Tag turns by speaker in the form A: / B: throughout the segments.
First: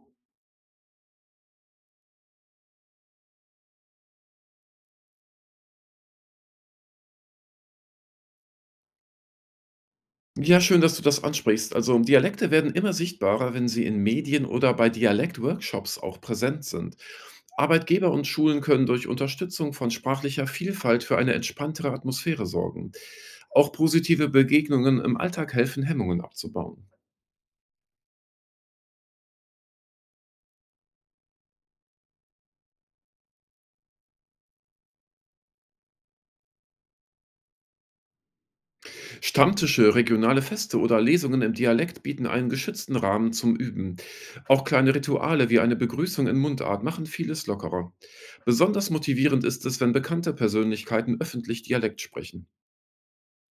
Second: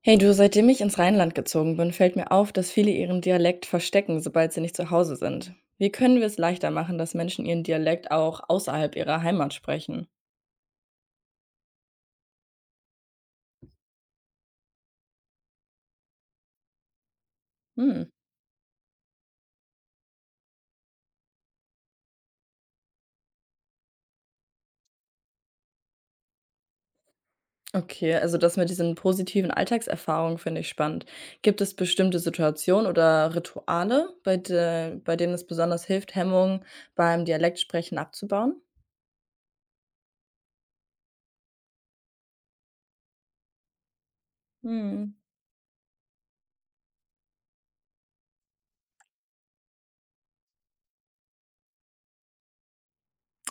A: Hey du, seitdem ich ins Rheinland gezogen bin, fällt mir auf, dass viele ihren Dialekt verstecken, sobald sie nicht zu Hause sind. Wie können wir es leichter machen, dass Menschen ihren Dialekt auch außerhalb ihrer Heimat sprechen?
B: Ja, schön, dass du das ansprichst. Also Dialekte werden immer sichtbarer, wenn sie in Medien oder bei Dialektworkshops auch präsent sind.
A: Hm,
B: Arbeitgeber und Schulen können durch Unterstützung von sprachlicher Vielfalt für eine entspanntere Atmosphäre sorgen. Auch positive Begegnungen im Alltag helfen, Hemmungen abzubauen.
A: okay, also das mit diesen positiven Alltagserfahrungen finde ich spannend. Gibt es bestimmte Situationen oder Rituale, bei denen es besonders hilft, Hemmungen beim Dialektsprechen abzubauen?
B: Stammtische, regionale Feste oder Lesungen im Dialekt bieten einen geschützten Rahmen zum Üben. Auch kleine
A: Hm.
B: Rituale wie eine Begrüßung in Mundart machen vieles lockerer. Besonders motivierend ist es, wenn bekannte Persönlichkeiten öffentlich Dialekt sprechen.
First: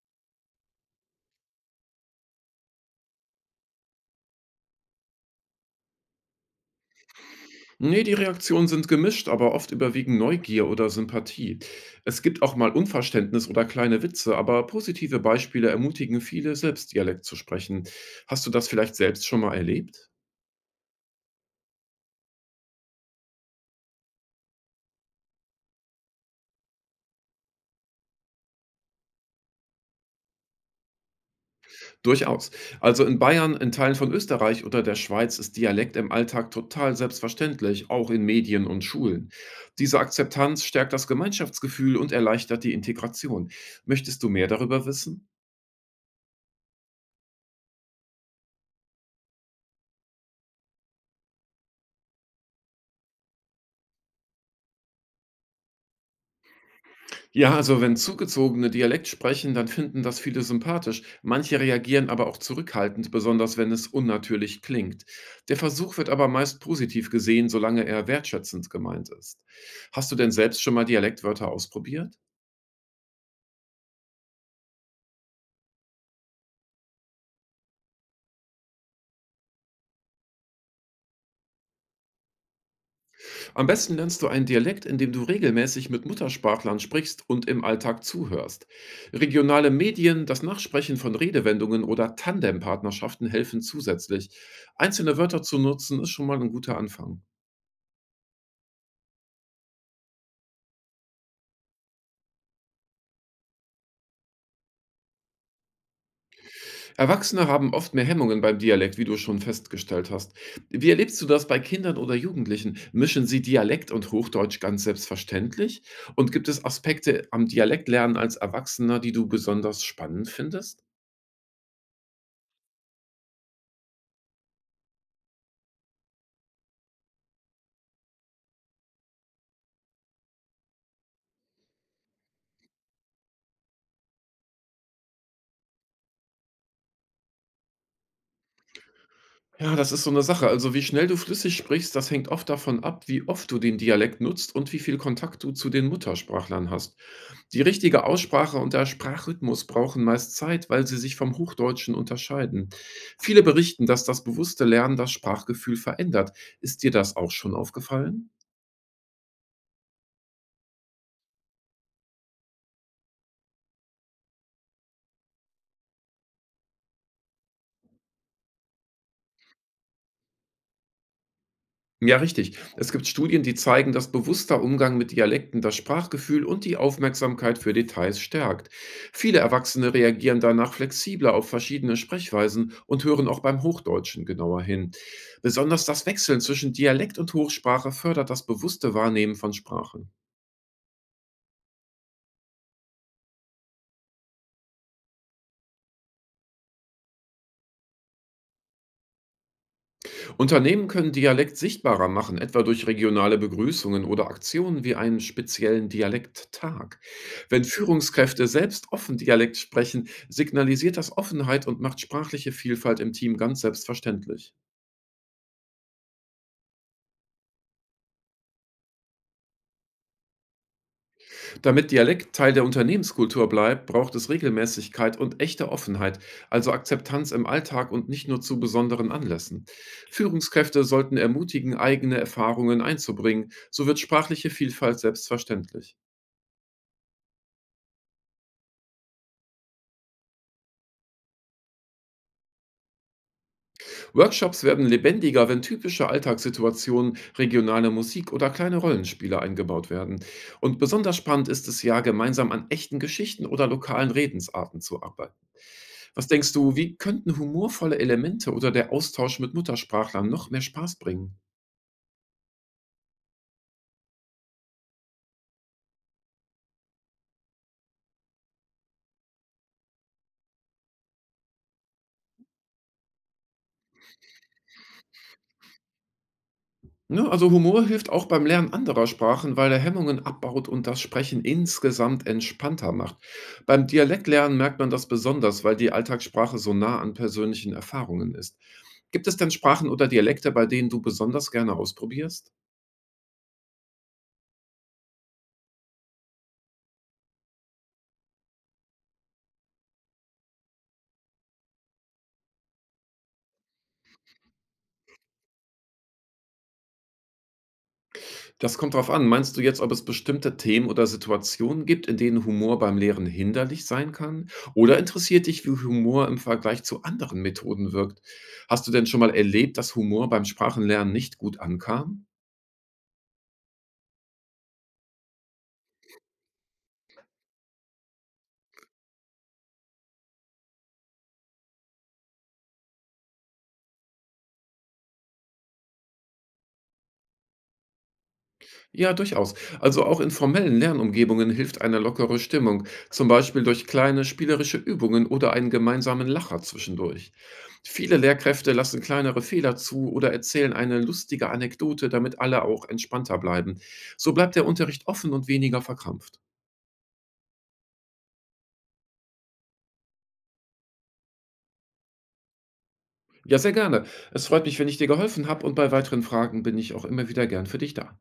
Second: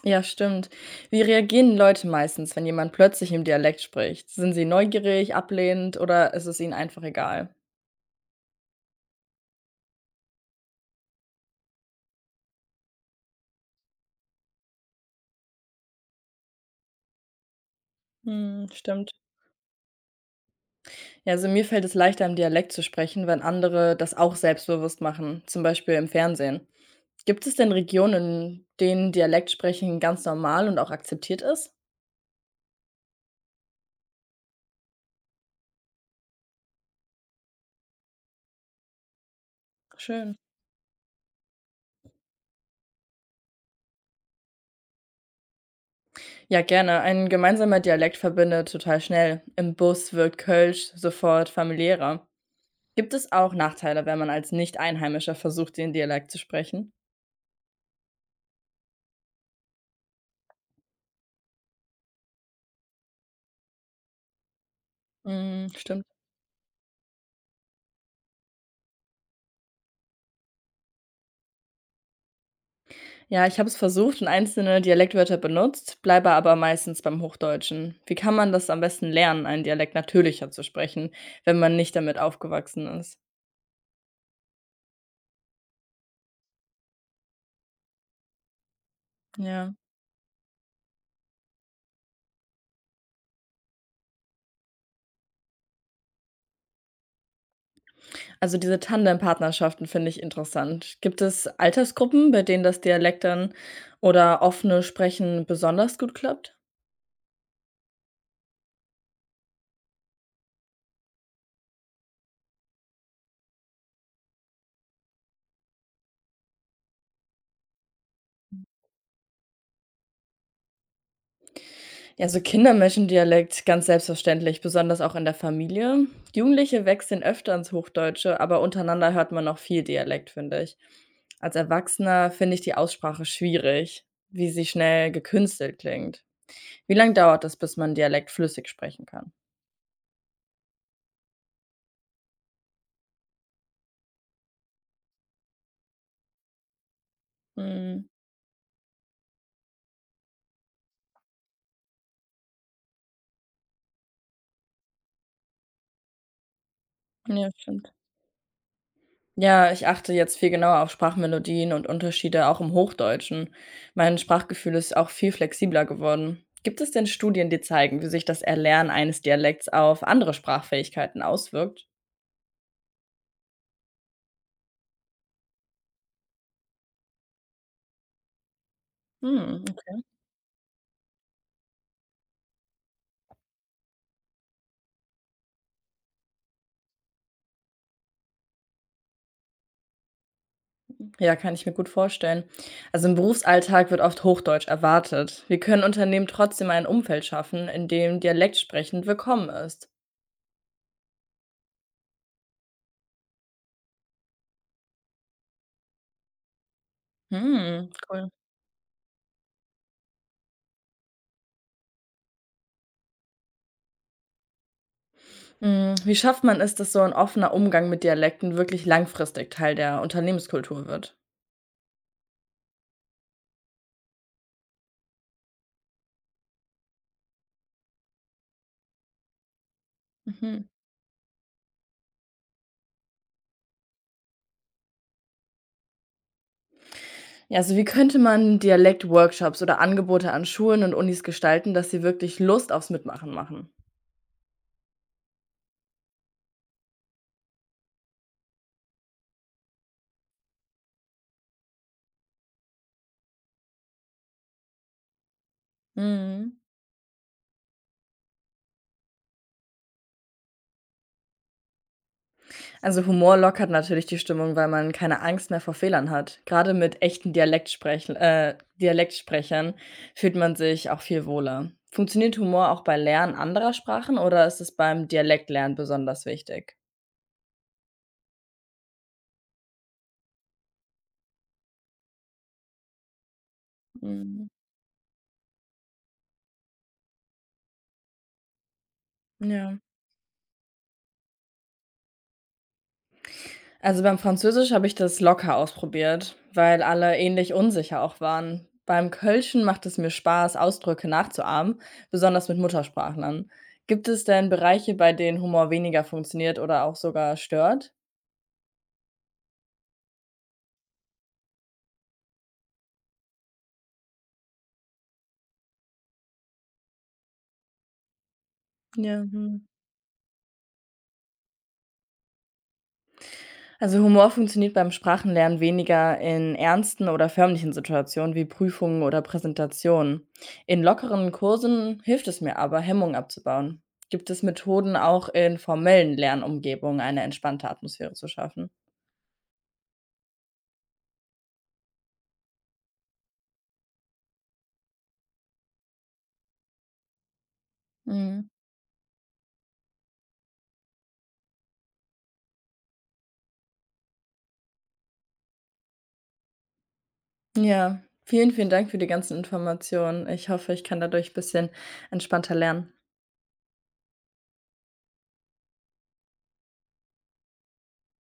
A: Ja, stimmt. Wie reagieren Leute meistens, wenn jemand plötzlich im Dialekt spricht? Sind sie neugierig, ablehnend oder ist es ihnen einfach egal?
B: Nee, die Reaktionen sind gemischt, aber oft überwiegen Neugier oder Sympathie. Es gibt auch mal Unverständnis oder kleine Witze, aber positive Beispiele ermutigen viele, selbst Dialekt zu sprechen. Hast du
A: Hm,
B: das vielleicht
A: stimmt.
B: selbst schon mal erlebt?
A: Ja, also mir fällt es leichter, im Dialekt zu sprechen, wenn andere das auch selbstbewusst machen, zum Beispiel im Fernsehen. Gibt es denn Regionen, in denen Dialektsprechen ganz normal und auch akzeptiert ist?
B: Durchaus. Also in Bayern, in Teilen von Österreich oder der Schweiz ist Dialekt im Alltag total selbstverständlich, auch in Medien und Schulen. Diese
A: Schön.
B: Akzeptanz stärkt das Gemeinschaftsgefühl und erleichtert die Integration. Möchtest du mehr darüber wissen?
A: Ja, gerne. Ein gemeinsamer Dialekt verbindet total schnell. Im Bus wirkt Kölsch sofort familiärer. Gibt es auch Nachteile, wenn man als Nicht-Einheimischer versucht, den Dialekt zu sprechen?
B: Ja, also wenn Zugezogene Dialekt sprechen, dann finden das viele sympathisch. Manche reagieren aber auch zurückhaltend, besonders wenn es unnatürlich klingt. Der
A: Hm,
B: Versuch
A: stimmt.
B: wird aber meist positiv gesehen, solange er wertschätzend gemeint ist. Hast du denn selbst schon mal Dialektwörter ausprobiert?
A: Ja, ich habe es versucht und einzelne Dialektwörter benutzt, bleibe aber meistens beim Hochdeutschen. Wie kann man das am besten lernen, einen Dialekt natürlicher zu sprechen, wenn man nicht damit aufgewachsen ist?
B: Am besten lernst du einen Dialekt, indem du regelmäßig mit Muttersprachlern sprichst und im Alltag zuhörst. Regionale
A: Ja.
B: Medien, das Nachsprechen von Redewendungen oder Tandempartnerschaften helfen zusätzlich. Einzelne Wörter zu nutzen ist schon mal ein guter Anfang.
A: Also diese Tandempartnerschaften finde ich interessant. Gibt es Altersgruppen, bei denen das Dialekt dann oder offene Sprechen besonders gut klappt?
B: Erwachsene haben oft mehr Hemmungen beim Dialekt, wie du schon festgestellt hast. Wie erlebst du das bei Kindern oder Jugendlichen? Mischen sie Dialekt und Hochdeutsch ganz selbstverständlich? Und gibt es Aspekte am Dialektlernen als Erwachsener, die du besonders spannend findest?
A: Ja, so Kindermenschendialekt, ganz selbstverständlich, besonders auch in der Familie. Jugendliche wechseln öfter ins Hochdeutsche, aber untereinander hört man noch viel Dialekt, finde ich. Als Erwachsener finde ich die Aussprache schwierig, wie sie schnell gekünstelt klingt. Wie lange dauert es, bis man Dialekt flüssig sprechen kann?
B: Ja, das ist so eine Sache. Also, wie schnell du flüssig sprichst, das hängt oft davon ab, wie oft du den Dialekt nutzt und wie viel Kontakt du zu den Muttersprachlern hast. Die richtige
A: Mhm.
B: Aussprache und der Sprachrhythmus brauchen meist Zeit, weil sie sich vom Hochdeutschen unterscheiden. Viele berichten, dass das bewusste Lernen das Sprachgefühl verändert. Ist dir das auch
A: Ja,
B: schon
A: stimmt.
B: aufgefallen?
A: Ja, ich achte jetzt viel genauer auf Sprachmelodien und Unterschiede auch im Hochdeutschen. Mein Sprachgefühl ist auch viel flexibler geworden. Gibt es denn Studien, die zeigen, wie sich das Erlernen eines Dialekts auf andere Sprachfähigkeiten auswirkt?
B: Ja, richtig. Es gibt Studien, die zeigen, dass bewusster Umgang mit Dialekten das Sprachgefühl und die Aufmerksamkeit für Details stärkt. Viele
A: Hm,
B: Erwachsene
A: okay.
B: reagieren danach flexibler auf verschiedene Sprechweisen und hören auch beim Hochdeutschen genauer hin. Besonders das Wechseln zwischen Dialekt und Hochsprache fördert das bewusste Wahrnehmen von Sprache.
A: Ja, kann ich mir gut vorstellen. Also im Berufsalltag wird oft Hochdeutsch erwartet. Wie können Unternehmen trotzdem ein Umfeld schaffen, in dem Dialektsprechend willkommen ist?
B: Unternehmen können Dialekt sichtbarer machen, etwa durch regionale Begrüßungen oder Aktionen wie einen speziellen Dialekttag. Wenn
A: Hm, cool.
B: Führungskräfte selbst offen Dialekt sprechen, signalisiert das Offenheit und macht sprachliche Vielfalt im Team ganz selbstverständlich.
A: Hm, wie schafft man es, dass so ein offener Umgang mit Dialekten wirklich langfristig Teil der Unternehmenskultur wird?
B: Damit Dialekt Teil der Unternehmenskultur bleibt, braucht es Regelmäßigkeit und echte Offenheit, also Akzeptanz im Alltag und nicht nur zu besonderen Anlässen.
A: Mhm.
B: Führungskräfte sollten ermutigen, eigene Erfahrungen einzubringen, so wird sprachliche Vielfalt selbstverständlich.
A: Ja, also wie könnte man Dialektworkshops oder Angebote an Schulen und Unis gestalten, dass sie wirklich Lust aufs Mitmachen machen?
B: Workshops werden lebendiger, wenn typische Alltagssituationen, regionale Musik oder kleine Rollenspiele eingebaut werden. Und besonders spannend ist es ja, gemeinsam an echten Geschichten oder lokalen Redensarten zu arbeiten. Was denkst
A: Mhm.
B: du, wie könnten humorvolle Elemente oder der Austausch mit Muttersprachlern noch mehr Spaß bringen?
A: Also Humor lockert natürlich die Stimmung, weil man keine Angst mehr vor Fehlern hat. Gerade mit echten Dialektsprechern fühlt man sich auch viel wohler. Funktioniert Humor auch bei Lernen anderer Sprachen oder ist es beim Dialektlernen besonders wichtig?
B: Ne, also Humor hilft auch beim Lernen anderer Sprachen, weil er Hemmungen abbaut und das Sprechen insgesamt entspannter macht. Beim
A: Mhm.
B: Dialektlernen merkt man das besonders, weil die Alltagssprache so nah an persönlichen Erfahrungen ist. Gibt es denn
A: Ja.
B: Sprachen oder Dialekte, bei denen du besonders gerne ausprobierst?
A: Also, beim Französisch habe ich das locker ausprobiert, weil alle ähnlich unsicher auch waren. Beim Kölschen macht es mir Spaß, Ausdrücke nachzuahmen, besonders mit Muttersprachlern. Gibt es denn Bereiche, bei denen Humor weniger funktioniert oder auch sogar stört?
B: Das kommt drauf an. Meinst du jetzt, ob es bestimmte Themen oder Situationen gibt, in denen Humor beim Lehren hinderlich sein kann? Oder interessiert dich, wie Humor im Vergleich zu anderen Methoden wirkt? Hast du denn schon
A: Ja.
B: mal
A: Mhm.
B: erlebt, dass Humor beim Sprachenlernen nicht gut ankam?
A: Also Humor funktioniert beim Sprachenlernen weniger in ernsten oder förmlichen Situationen wie Prüfungen oder Präsentationen. In lockeren Kursen hilft es mir aber, Hemmungen abzubauen. Gibt es Methoden, auch in formellen Lernumgebungen eine entspannte Atmosphäre zu schaffen?
B: Ja, durchaus. Also auch in formellen Lernumgebungen hilft eine lockere Stimmung, zum Beispiel durch kleine spielerische Übungen oder einen gemeinsamen Lacher zwischendurch. Viele
A: Mhm.
B: Lehrkräfte lassen kleinere Fehler zu oder erzählen eine lustige Anekdote, damit alle auch entspannter bleiben. So bleibt der Unterricht offen und weniger verkrampft.
A: Ja, vielen, vielen Dank für die ganzen Informationen. Ich hoffe, ich kann dadurch ein bisschen entspannter lernen.
B: Ja, sehr gerne. Es freut mich, wenn ich dir geholfen habe, und bei weiteren Fragen bin ich auch immer wieder gern für dich da.